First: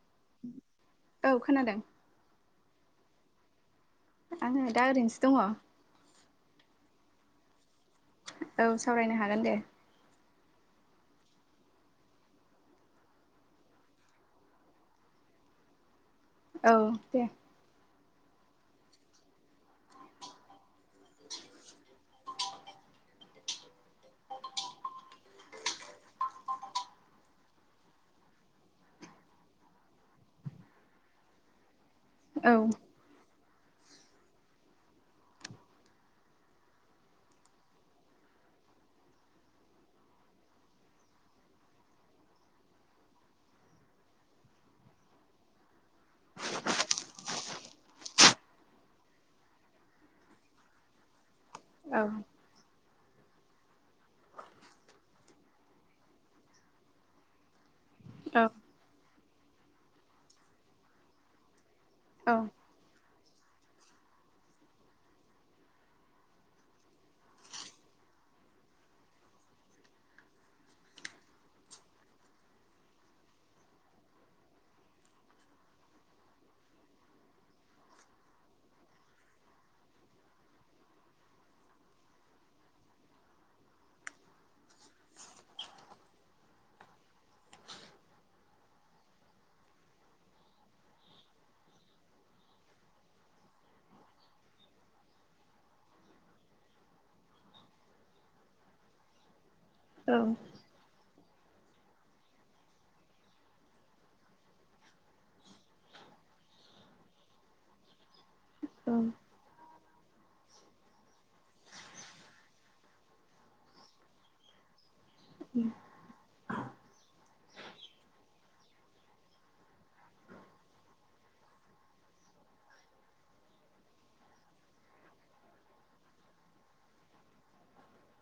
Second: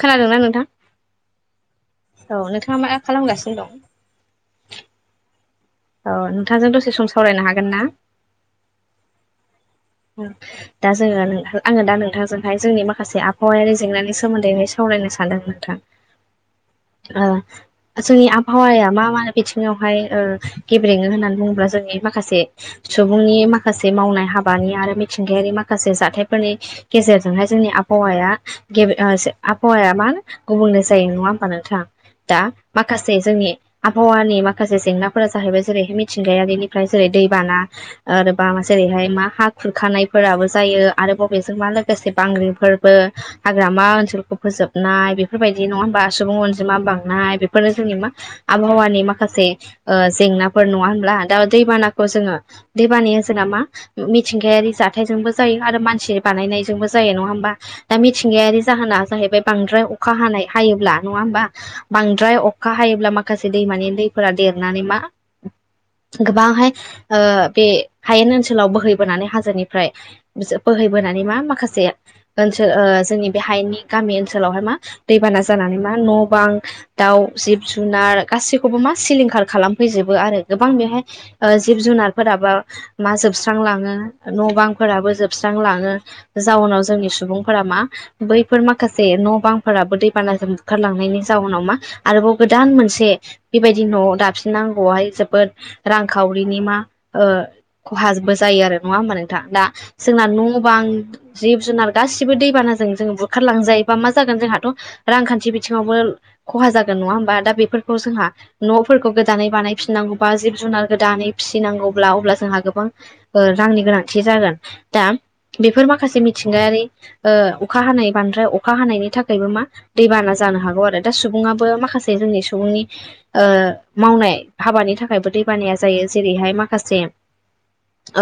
खोनादोंना नोंथां औ खोनादों औ नोंथाङा मा खालामगासिनो दं आङो दा ओरैनोसो दङ औ नोंथांजों दसे सम सावरायनो हागोन ना औ सावरायनो हागोन दे दा जोङो आङो दा नोंथांजोंहाय जोंनि माखासे आबहावायारि जेंनानि सोमोन्दैनो सावरायनो सानदों नोंथां औ दे ओ जोंनि आबहावाया मा मा बिथिङावहाय गेब्रेङो होननानै बुङोब्ला जोंनि माखासे सुबुंनि माखासे मावनाय हा हाबानि आरो मिथिंगायारि माखासे जाथायफोरनि गेजेरजोंहाय जोंनि आबहावाया गेबे ओ आबहावाया मा गुबुंले जायो नङा होमबा नोंथां दा औ माखासे जोंनि आबहावानि माखासे जेंनाफोरा जाहैबाय जेरै मिथिंगायारिनिफ्राय जेरै दैबाना आरोबा जेरैहाय मा हा खुरखानायफोराबो जायो आरो बबेजों मा लोगोसे बांग्रिफोरबो हाग्रामा ओनसोलखौ फोजोबनाय बेफोरबायदि नङा होमबा सुबुं अनजिमा बांनाय बेफोरनो जोंनि मा आबहावानि माखासे ओ जेंनाफोर नङा होनब्ला दा औ दैबानाखौ जोङो दैबानाया जोंहा मा मिथिंगायारि जाथायजोंबो जायो आरो मानसि बानायनायजोंबो जायो नङा होमबा दा औ मिथिंगायारि जाहोना जाहैबाय बांद्राय अखा हानाय हायोब्ला नङा होमबा औ बांद्राय अखा हायोब्ला माखासे दैमानि दैफोरा देरनानै मा गोबांहाय ओ बे हायेन ओनसोलावबो बोहैनानै हाजोनिफ्राय बोहैबोनानै मा माखासे ओनसोल ओ जोंनि बे हायेननि गामि ओनसोलावहाय मा दैबाना जानानै मा न' बां दाउ जिब जुनार गासिखौबो मा सिलिंखार खालामफैजोबो आरो गोबां बेवहाय जिब ओ जुनारफोराबा मा जोबस्रां लाङो न' बांफोराबो जोबस्रांलाङो जाउनाव जोंनि सुबुंफोरा मा बै फोर माखासे न' बांफोराबो दैबानाजों बुखारलांनायनि जाउनाव मा आरोबाव गोदान मोनसे बेबायदि न'आव दाफिननांगौआवहाय जोबोद रांखावरिनि मा ओ खहाबो जायो आरो नङा होमबा नोंथां दा जोंना औ न' बांं जिब जुनार गासिबो दैबानाजों जों बुखारलांजायो बा मा जागोन जोंहाथ' रांखान्थि बिथिङावबो खहा जागोन नङा होमबा दा बेफोरखौ जोंहा औ न'फोरखौ गोदानै बानायफिननांगौ बा जिब जुनार गोदानै फिसिनांगौब्ला अब्ला जोंहा गोबां रांनि गोनांथि जागोन दा बेफोर माखासे मिथिंगायारि ओ अखा हानाय बांद्राय अखा हानायनि थाखायबो मा दैबाना जानो हागौ आरो दा सुबुं आबो माखासे जोंनि सुबुंनि मावनाय हाबानि थाखायबो दैबानाया जायो जेरै बेहाय माखासे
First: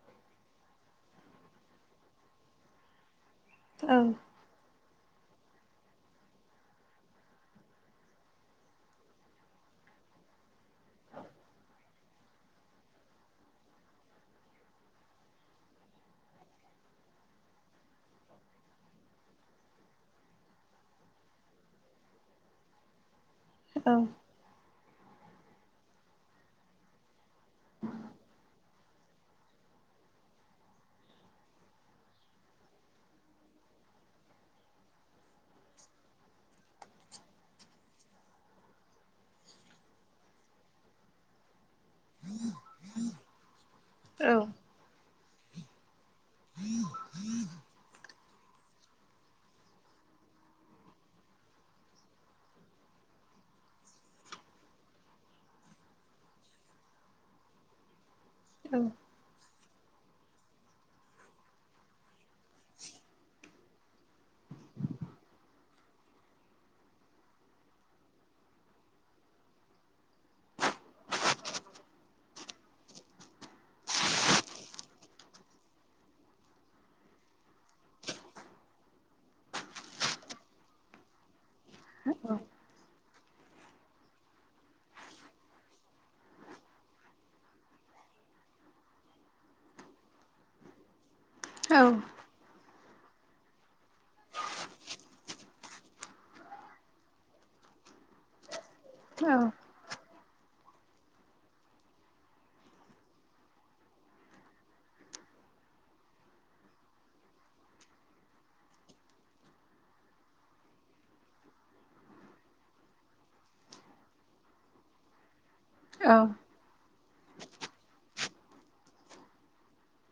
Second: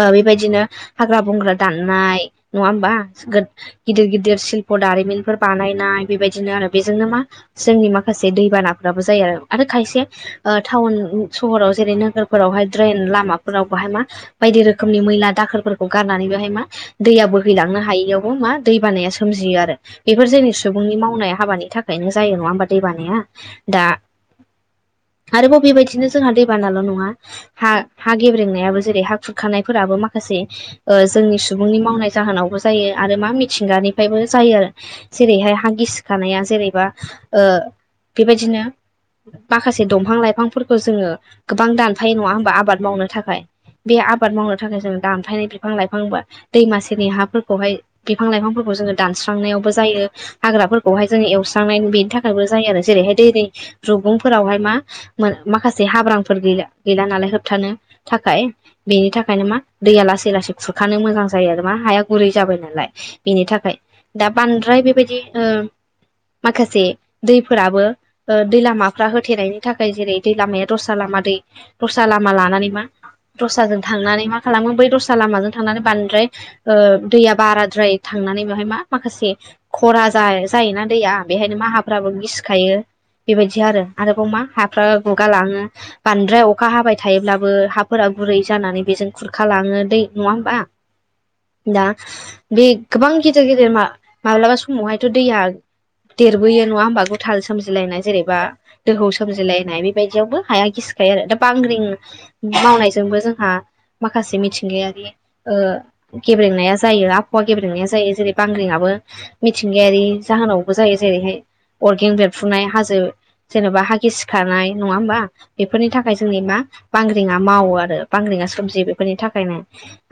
ओ बेबायदिनो हाग्रा बंग्रा दाननाय नङा होमबा गोद गिदिर गिदिर सिशल्प' दारिमिन फोर बानायनाय बेबायदिनो आरो बेजोंनो मा जोंनि माखासे दैबानाफोराबो जायो आरो आरो खायसे ओ टाउन सहराव जेरै नोगोरफोरावहाय ड्रेन लामाफोराव बाहाय मा बायदि रोखोमनि मैला दाखोरफोरखौ गारनानै बेहाय मा दैया बोहैलांनो हायैयावबो मा दै बानाया सोम जियो आरो बेफोर जोंनि सुबुंनि मावनाय हाबानि थाखायनो जायो नङा हबा दै बानाया दा औ आरोबाव बेबायदिनो जोंहा दैबानाल' नङा हा हा गेब्रेंनायाबो जेरै हा खुरखानायफोराबो माखासे जोंनि ओ सुबुंनि मावनाय जाहोनावबो जायो आरो मा मिथिंगानिफ्रायबो जायो आरो जेरैहाय हा गिसिखानाया जेरैबा ओ बेबायदिनो माखासे दंफां लाइफांफोरखौ जोङो गोबां दानफायो नङा होमबा आबाद मावनो थाखाय बे आबाद मावनो औ थाखाय जोंङो ग्रा दानफायनाय बिफां लाइफां बा दैमासेनि हाफोरखौहाय बिफां लाइफांफोरखौ जोङो दानस्रांनायावबो जायो। हाग्राफोरखौहाय जोङो एवस्रांनाय बेनि थाखायबो जायो आरो जेरैहाय दै रुगुंफोरावहाय मा मा माखासे हाब्रांफोर गैला गैला नालाय होबथानो थाखाय बेनि थाखायनो मा दैया लासै लासै खुरखानो मोजां जायो आरो मा हाया गुरै जाबाय नालाय बेनि थाखाय दा बांद्राय बेबायदि ओ माखासे दैफोराबो ओ दै लामाफ्रा होथेनायनि थाखाय जेरै दै लामाया दस्रा लामा मादै दस्रा लामा लानानै मा दस्राजों थांनानै मा खालामगोन बै दस्रा लामाजों थांनानै बांद्राय ओ दैया बाराद्राय थांनानै बेहाय मा माखासे खरा जायोना दैया बेहायनो माहाफ्राबो गिसिखायो बेबायदि आरो आरोबाव मा हाफ्रा गुगा लाङो बांद्राय अखा हाबाय थायोब्लाबो हा फोरा गुरै जानानै बेजों खुरखालाङो दै नङा होमबा औ दा बे गोबां गिदेर गिदिर मा माब्लाबा समावहायथ' दैया देरबोयो नङा होमबा गुथाल सोमजिलायनाय जेनेबा दोहौ सोमजिलायनाय बेबायदियावबो हाया गिसिखायो आरो दा बांग्रिं मावनायजोंबो जोंहा। माखासे मिथिंगायारि ओ गेब्रेंनाया जायो आबहावा गेब्रेंनाया जायो जेरै बांग्रिंङाबो ओ मिथिंगायारि जाहोनावबो जायो जेरैहाय अर्गेंबेरफुनाय हाजो। जेनबा हागि सिखारनाय नङा होमबा बेफोरनि थाखाय जोंनि मा बांग्रि मावो आरो बांग्रिङा सोमजियो बेफोरनि थाखायनो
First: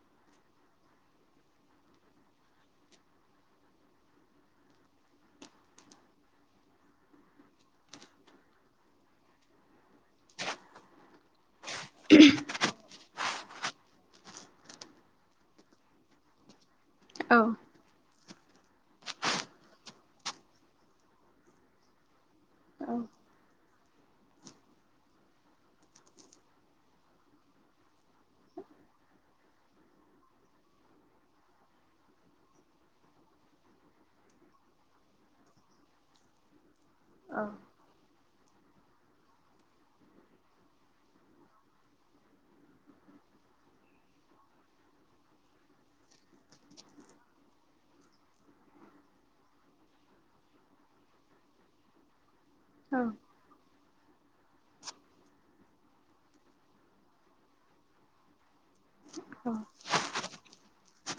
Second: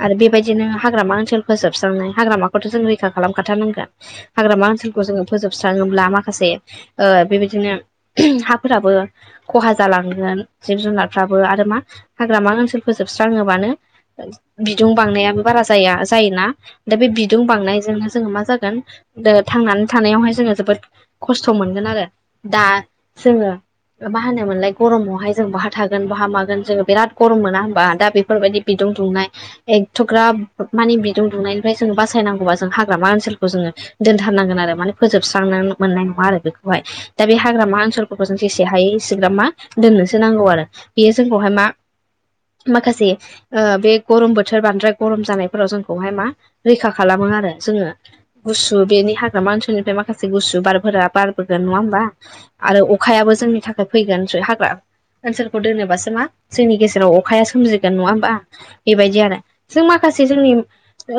आरो बेबायदिनो हाग्रामा ओनसोल फोजोबस्रांनाय हाग्रामाखौथ जों रैखा खालामखथारनांगोन हाग्रामा ओनसोलखौ जोङो फोजोबस्राङोब्ला माखासे बेबायदिनो हाफोराबो खहा जालांगोन जिब जुनारफ्राबो आरो मा? हाग्रामा ओनसोल फोजोबस्राङोबानो बिदुं बांनायाबो बारा जाया जायोना दा बे बिदुं औ औ बांनायजोंनो जोङो मा जागोन? द थांनानै थानायावहाय जोङो जोबोद खस्थ मोनगोन आरो दा जोङो मा होनोमोनलाय गरमावहाय जों बहा थागोन बहा मागोन? जोङो बिराद गरम मोना होमबा दा बेफोरबायदि बिदुं दुंनाय एखथग्राब मानिे बिदुं दुंनायनि ओमफ्राय जों बासायनांगौबा जों हाग्रामा ओनसोलखौ जोङो दोनथारनांगोन आरो माने फोोबस्रां मोननाय नङा आरो बेखौ। दा बे हाग्रामा ओनसोलफोरखौ जों जेसे हायो एसेग्राब मा दोननोसो नांगौ आरो बेयो जो बहाय मा माखासे ओ बे गरम बोथोर बांद्राय गरम जानायफोराव जोंखौहाय मा रैखा खालामो। आरो जोङो गुसु बेनि हाग्रामा ओनसोलनिफ्राय माखासे गुसु बारफोरा बारबोगोन नङा होमबा? आरो अखायाबो जोंनि थाखाय फैगोन हाग्रा ओनसोलखौ दोनोबासो मा? जोंनि गेजेराव अखाया सोमजिगोन नङा होमबा बेबायदि आरो जों माखासे जोंनि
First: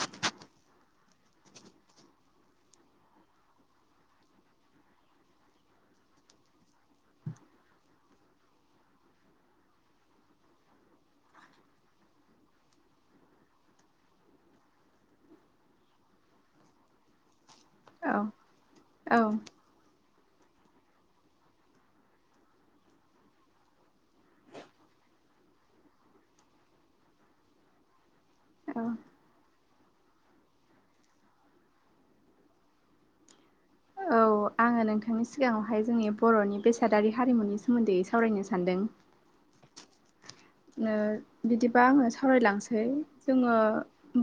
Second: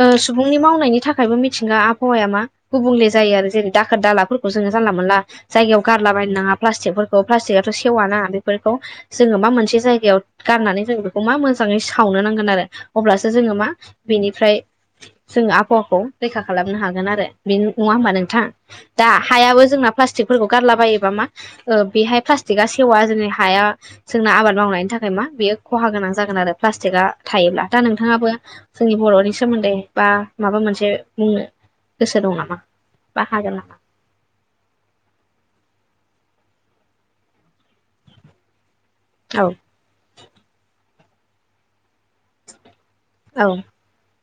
ओ सुबुंनि मावनायनि थाखायबो मिथिंगा आबहावाया मा गुबुंले जायो आरो जेरै दाखोर दालाफोरखौ जोङो जो जानला मानला जायगायाव गारला बायनागा प्लास्टिकफोरखौ प्लास्टिगाथ सेवाना बेफोरखौ जोङो मा मोनसे जायगायाव गाननानै जों बेखौ मा मोजाङै सावनो नांगोन आरो अब्लासो जोङो मा बेनिफ्राय जोङो आबहावाखौ रैखा खालामनो हागोन आरो। बे नङा होमबा नोंथाङा दा हायाबो जोंना प्लास प्लास्टिकफोरखौ गारलाबायोबा मा ओ बेहाय प्लास्टिकआ सेवा जोंनि हाया जोंना आबाद मावनायनि थाखाय मा बेयो खहा गोनां जागोन आरो प्लास्टिकआ थायोब्ला दा नोंथाङाबो जोंनि बर'नि सोमोन्दै बा माबा मोनसे बुंनो गोसो दं नामा बा हागोन नामा? आङो नोंथांनि सिगाङावहाय जोंनि बर'नि बेसादारि हारिमुनि सोमोन्दै सावरायनो सानदों। औ ओ बिदिबा आङो सावरायलांसै औ जोङो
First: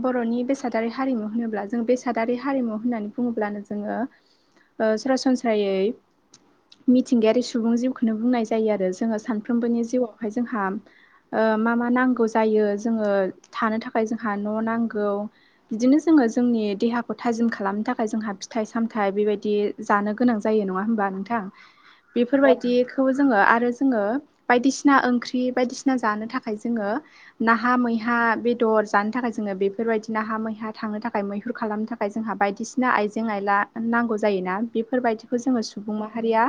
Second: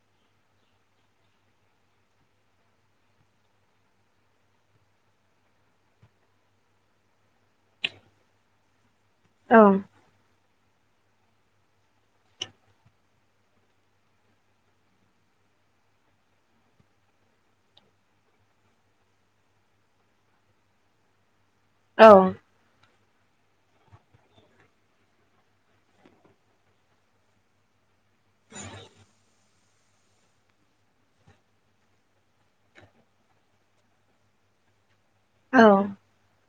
बर'नि बेसादारि हारिमु होनोब्ला जों बेसादारि हारिमु होननानै बुङोब्लानो जोङो ओ ओ सरासनस्रायै मिथिंगायारि सुबुं जिउखौनो बुंनाय जायो आरो। जोङो औ सानफ्रोमबोनि जिउआवहाय जोंहा ओ मा मा नांगौ जायो जोङो थानो थाखाय जोंहा न' नांगौ बिदिनो जोङो जोंनि देहाखौ थाजिम खालामनो थाखाय जोंहा फिथाइ सामथाइ बेबायदि जानो गोनां जायो नङा होमबा नोंथां? औ बेफोरबायदिखौ जोङो आरो जोङो बायदिसिना ओंख्रि बायदिसिना बसिना जानो थाखाय जोङो नाहा मैहा बेदर जानो थाखाय जोङो बेफोरबायदि न हा मैहा थांनो थाखाय मैहुर खालामनो थाखाय जोंहा बायदिसिना आइजें आयला नांगौ जायो। बेफोरबायदिखौ जोङो औ सुबुं माहारिया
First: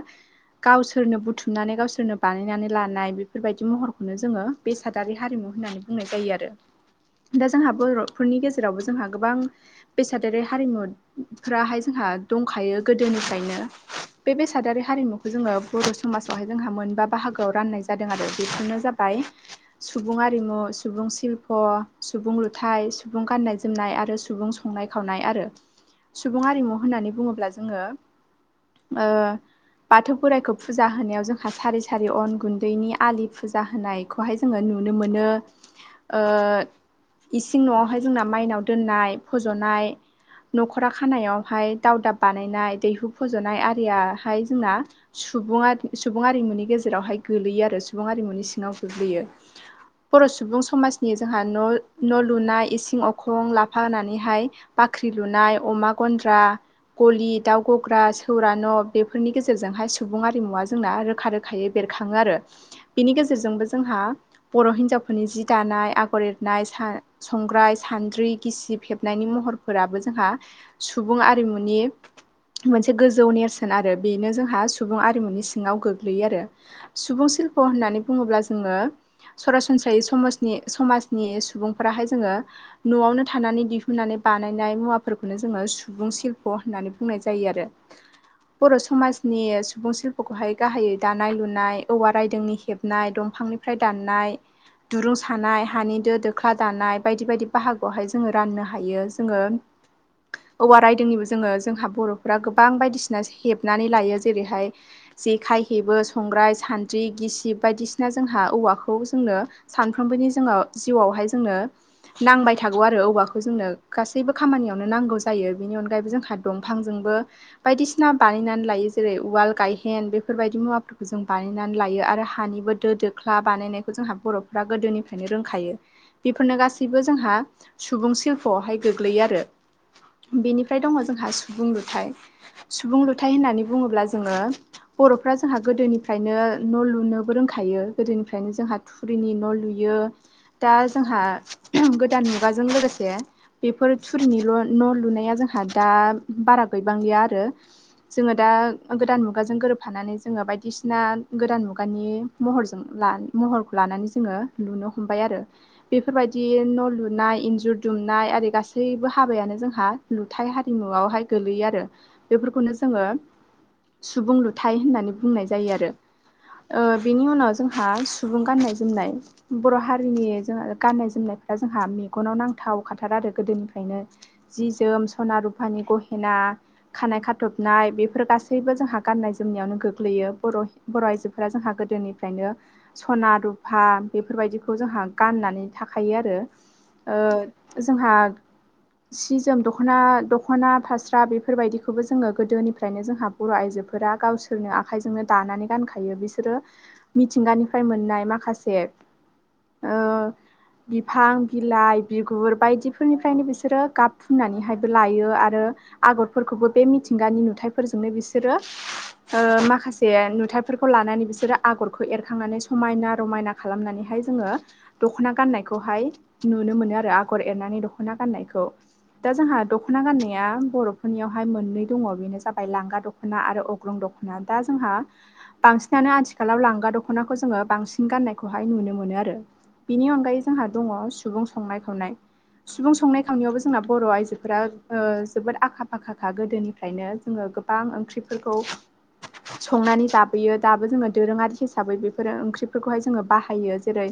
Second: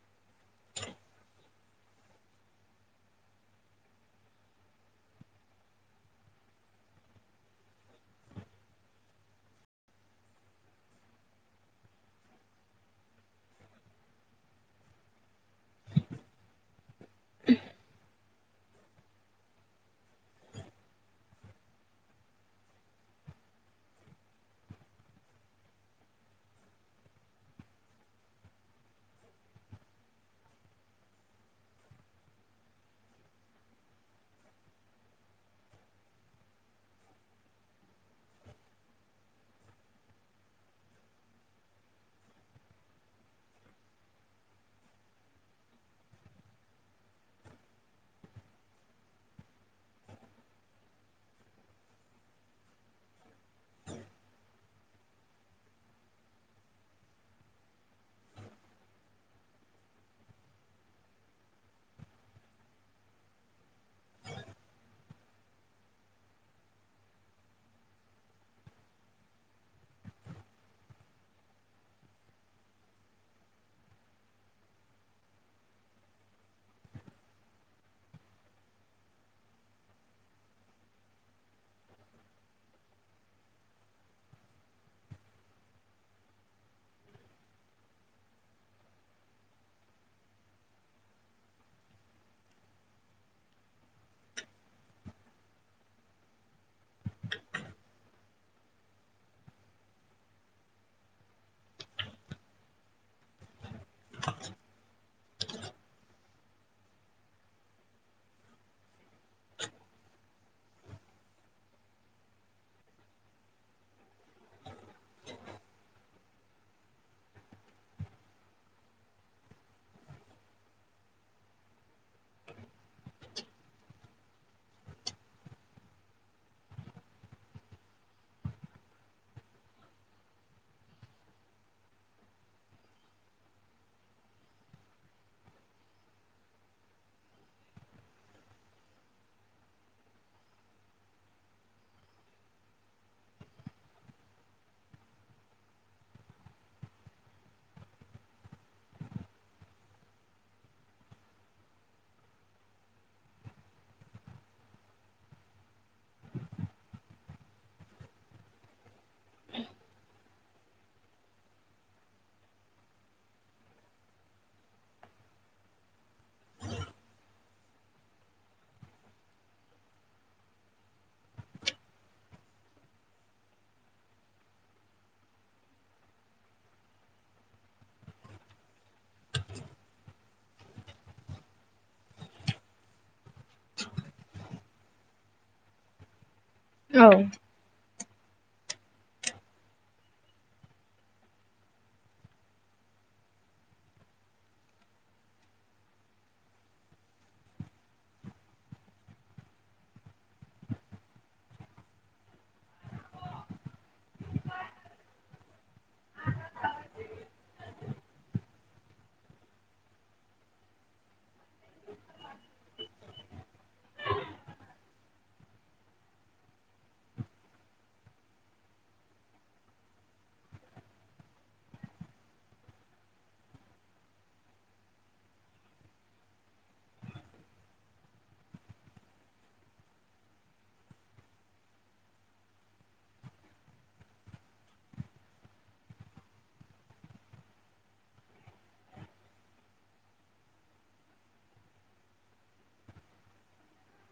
गावसोरनो बुथुमनानै गावसोरनो बानायनानै लानाय बेफोरबायदि महरखौ खौनो जोङो बेसादारि हारिमु होननानै बुंनाय जायो आरो। दा जोंहा बर'फोरनि गेजेरावबो जोंहा गोबां बेसादर हारिमुफ्राहाय जोंहा दंखायो गोदोनिफ्रायनो बे बेसादारि हारिमुखौ जोङो बर' समाजावहाय जोंहा मोनबा बाहागोआव राननाय जादों आरो बेफोरनो जाबाय सुबुं आरिमु सुबुं ल्प' सुबुं लुथाय सुबुं गान्नाय जोमनाय आरो सुबुं संनाय खावनाय आरो सुबुं आरिमु होननानै बुङोब्ला जोङो ओ बाथौ बोराइखौ फुजा होनायाव जोंहा सारि सारि अन गुन्दैनि आलि फुजा जाहोनायखौहाय जोङो नुनो मोनो ओ इसिं न'आवहाय जोंना माइनाव दोननाय फज'नाय न'खरा खानायावहाय दावदाब बानायनाय दैहु फज'नाय आरियाहाय जोंना सुबुं आरिमुनि गेजेरावहाय गोगलैयो आरो सुबुं आरिमुनि सिङाव गोग्लैयो। बर' सुबुं समाजनि जोंहा न' न' लुनाय इसिं अखं लाफा होनानैहाय बाख ख्रि लुनाय अमा गन्द्रा गलि दाउ गग्रा सौर न' बेफोरनि गेजेरजोंहाय सुबुं आरिमुवा जोंना रोखा रोखायै बेर खाङो आरो। बेनि गेजेर जेरबो जोंहा बर' हिनजावफोरनि जि दानाय आगर एरनाय संग्राय सानद्रि बि गिसिब हेबनायनि महरफोराबो जोंहा सुबुं आरिमुनि मोनसे गोजौ नेरसोन आरो बेनो जोंहा सुबुं आरिमुनि सिङाव गोग्लैयो आरो। सुबुं शिल्प' होननानै बुङोब्ला जोङो सरासनस्रायै समाजनि-समाजनि सुबुंफोराहाय जोङो न'आवनो थानानै दिहुननानै बानायनाय मुवाफोरखौनो जोङो सुबुं शिल्प' होननानै बुंनाय जायो आरो। बर' समाजनि सुबुं शिल्पखौहाय गाहायै दानाय लुनाय औवा रायदोंनि हेब नाय दंफांनिफ्राय दाननाय दुरुं सानाय हानि दो दोख्ला दानाय बायदि बायदि बाहागोआवहाय जोङो राननो हायो। जोङो औवा रायदोंनिबो जोङो जोंहा बर'फ्रा गोबां बायदिसिना हेब नानै लायो जेरैहाय जेखाइ हेबो संग्राय सान्द्रि गिसिब बायदिसिना जोंहा औवाखौ जोंनो सानफ्रोमबोनि जोङो जिउआवहाय जोंनो नांबाय थागौ आरो औवाखौ जोंनो गासैबो खामानियावनो नांगौ जायो बेनि अनगायैबो जों दंफांजोंबो बायदिसिना बानायनानै लायो जेरै उवाल गायहेन बेफोरबायदि मुवाफोरखौ जों बानायनानै लायो आरो हानिबो दो दोख्ला बानायनायखौ जोंहा बर'फोरा गोदोनिफ्रायनो रोंखायो बेफोरनो गासैबो जोंहा सुबुं शिल्प'आवहाय गोग्लैयो आरो। बेनिफ्राय दङ जोंहा सुबुं लुथाय सुबुं लुथाय होननानै बुङोब्ला जोङो बर'फ्रा जोंहा गोदोनिफ्रायनो न' लुनो रोंखायो गोदोनिफ्रायनो जोंहा थुरिनि न' लुयो दा जोंहा गोदान मुगाजों लोगोसे बेफोर थुरिनिल' न' लुनाया जोंहा दा बारा गैबांलिया आ रो जोङो दा गोदान मुगाजों गोरोबफानानै जोङो बायदिसिना गोदान मुगानि महरजो-ला-महर लानानै जोङो लुनो हमबाय आरो। बेफोरबायदि न' लु नाय इन्जुर दुमनाय आरो गासैबो हाबायानो जोंहा थाइ हारिमुवावहाय गोलैयो आरो बेफोरखौनो जोङो सुबुं लुथाय होननानै बुंनाय जायो आरो। ओ बिनि उनाव जोंहा सुबुं गाननाय जोमनाय बर' हारिनि जोंहा गाननाय जोमनायफ्रा जोंहा मेगनाव नांथावखाथार आरो गोदोनिफ्रायनो जि जोम सना रुफानि गहेना खानाय खाथबनाय बेफोर गासैबो जोंहा गाननाय जोमनायावनो गोग्लैयो बर' बर' आइजोफोरा जोंहा गो दोनिफ्रायनो सना रुफा बेफोरबायदिखौ जोंहा गाननानै थाखायो आरो। औ ओ जोंहा सि जोम दखना दखना फास्रा बेफोरबायदिखौबो जोङो गोदोनिफ्रायनो जोंहा बर' आइजो फोरा गावसोरनो आखाइजोंनो दानानै गानखायो बिसोरो मिथिंगानिफ्राय मोननाय माखासे ओ बिफां बिलाइ बिगुर बायदिफोरनिफ्रायनो बिसोरो गाब फुननानैहायबो लायो आरो आगरफोरखौबो बे मिथिंगानि नुथाइफोरजोंनो बिसोरो ओ माखासे नुथायफोरखौ लानानै बिसोरो आगरखौ हाय जोङो दख'ना गाननायखौ हाय नुनो मोनो आरो आगर एरनानै दख'ना गाननायखौ। दा जोंहा दख'ना गाननाया बर'फोरनियावहाय मोननै दङ बेनो जाबाय लांगा दख'ना आरो अग्रं दखना। दा जोंहा बांसिनानो आथि खालाव लांगा दख'नाखौ जोङो बांसिन गाननायखौ हाय नुनो मोनो आरो। बिनि अनगायै जोंहा दङ सुबुं संनाय खावनाय। सुबुं संनाय खावनायावबो जोंना बर' आइजोफोरा ओ जोबोद आखा फाखा खा गोदोनिफ्रायनो जोङो‌ गोबां ओंख्रिफोरखौ संनानै जाबोयो दाबो जोङो दोरोङारि हिसाबै बेफोरो ओंख्रिफोरखौहाय जोङो बाहायो जेरै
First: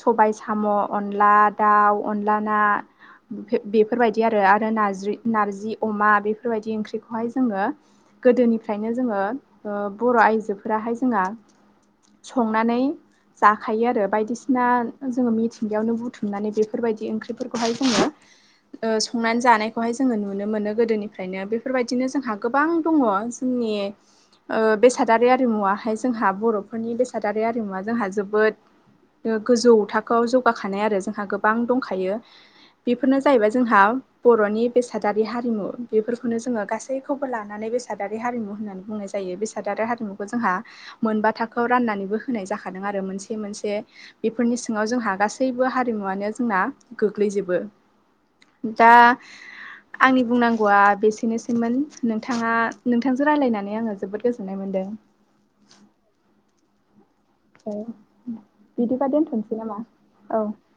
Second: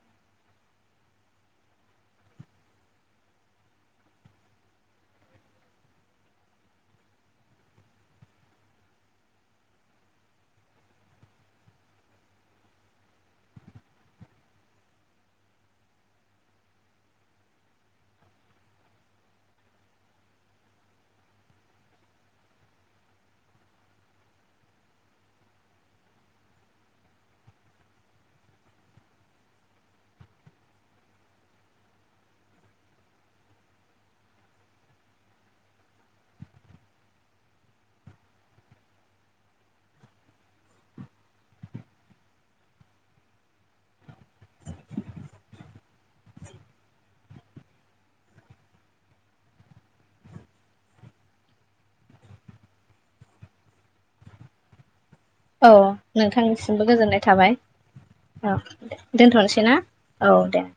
सबाय साम', अनला दाउ अनला ना बेफोरबायदि आरो आरो नारज्रि-नारजि अमा बेफोरबायदि ओंख्रिखौहाय जोङो गोदोनिफ्रायनो जोङो बर' आइजोफोराहाय जोंहा संनानै। जाखायो आरो बायदिसिना जोङो मिथिंगायावनो बुथुमनानै बेफोरबायदि ओंख्रिफोरखौहाय जोङो। संनानै जानायखौहाय जोङो नुनो मोनो गोदोनिफ्रायनो बेफोरबायदिनो जोंहा गोबां दङ जों। नि बेसादारि आरिमुवा हाय जोंहा बर'फोरनि बेसादारि आरिमुवा जोंहा जोबोद गोजौ थाखोआव जौगाखानाय आरो जोंहा गोबां दंखायो। बेफोरनो जाहैबाय जोंहा बर'नि बेसादारि हारिमु बेफोरखौनो जोङो गासैखौबो लानानै। बेसादारि हारिमु होननानै बुंनाय जायो बेसादारि हारिमुखौ जोंहा। मोनबा थाखोआव राननानैबो होनाय जाखादों आरो मोनसे मोनसे बेफोरनि सिङाव जोंहा गासैबो हारिमु। वानो जोंना गोग्लैजोबो दा आंनि बुंनांगौआ बेसेनोसैमोन नोंथाङा नोंथांजों रायज्लायनानै आङो जोबोद गोजोननाय मोनदों। [unintelligible] औ नोंथांनिसिमबो गोजोननाय। थाबाय औ बिदिबा दोनथ'नोसै ना नामा औ दे।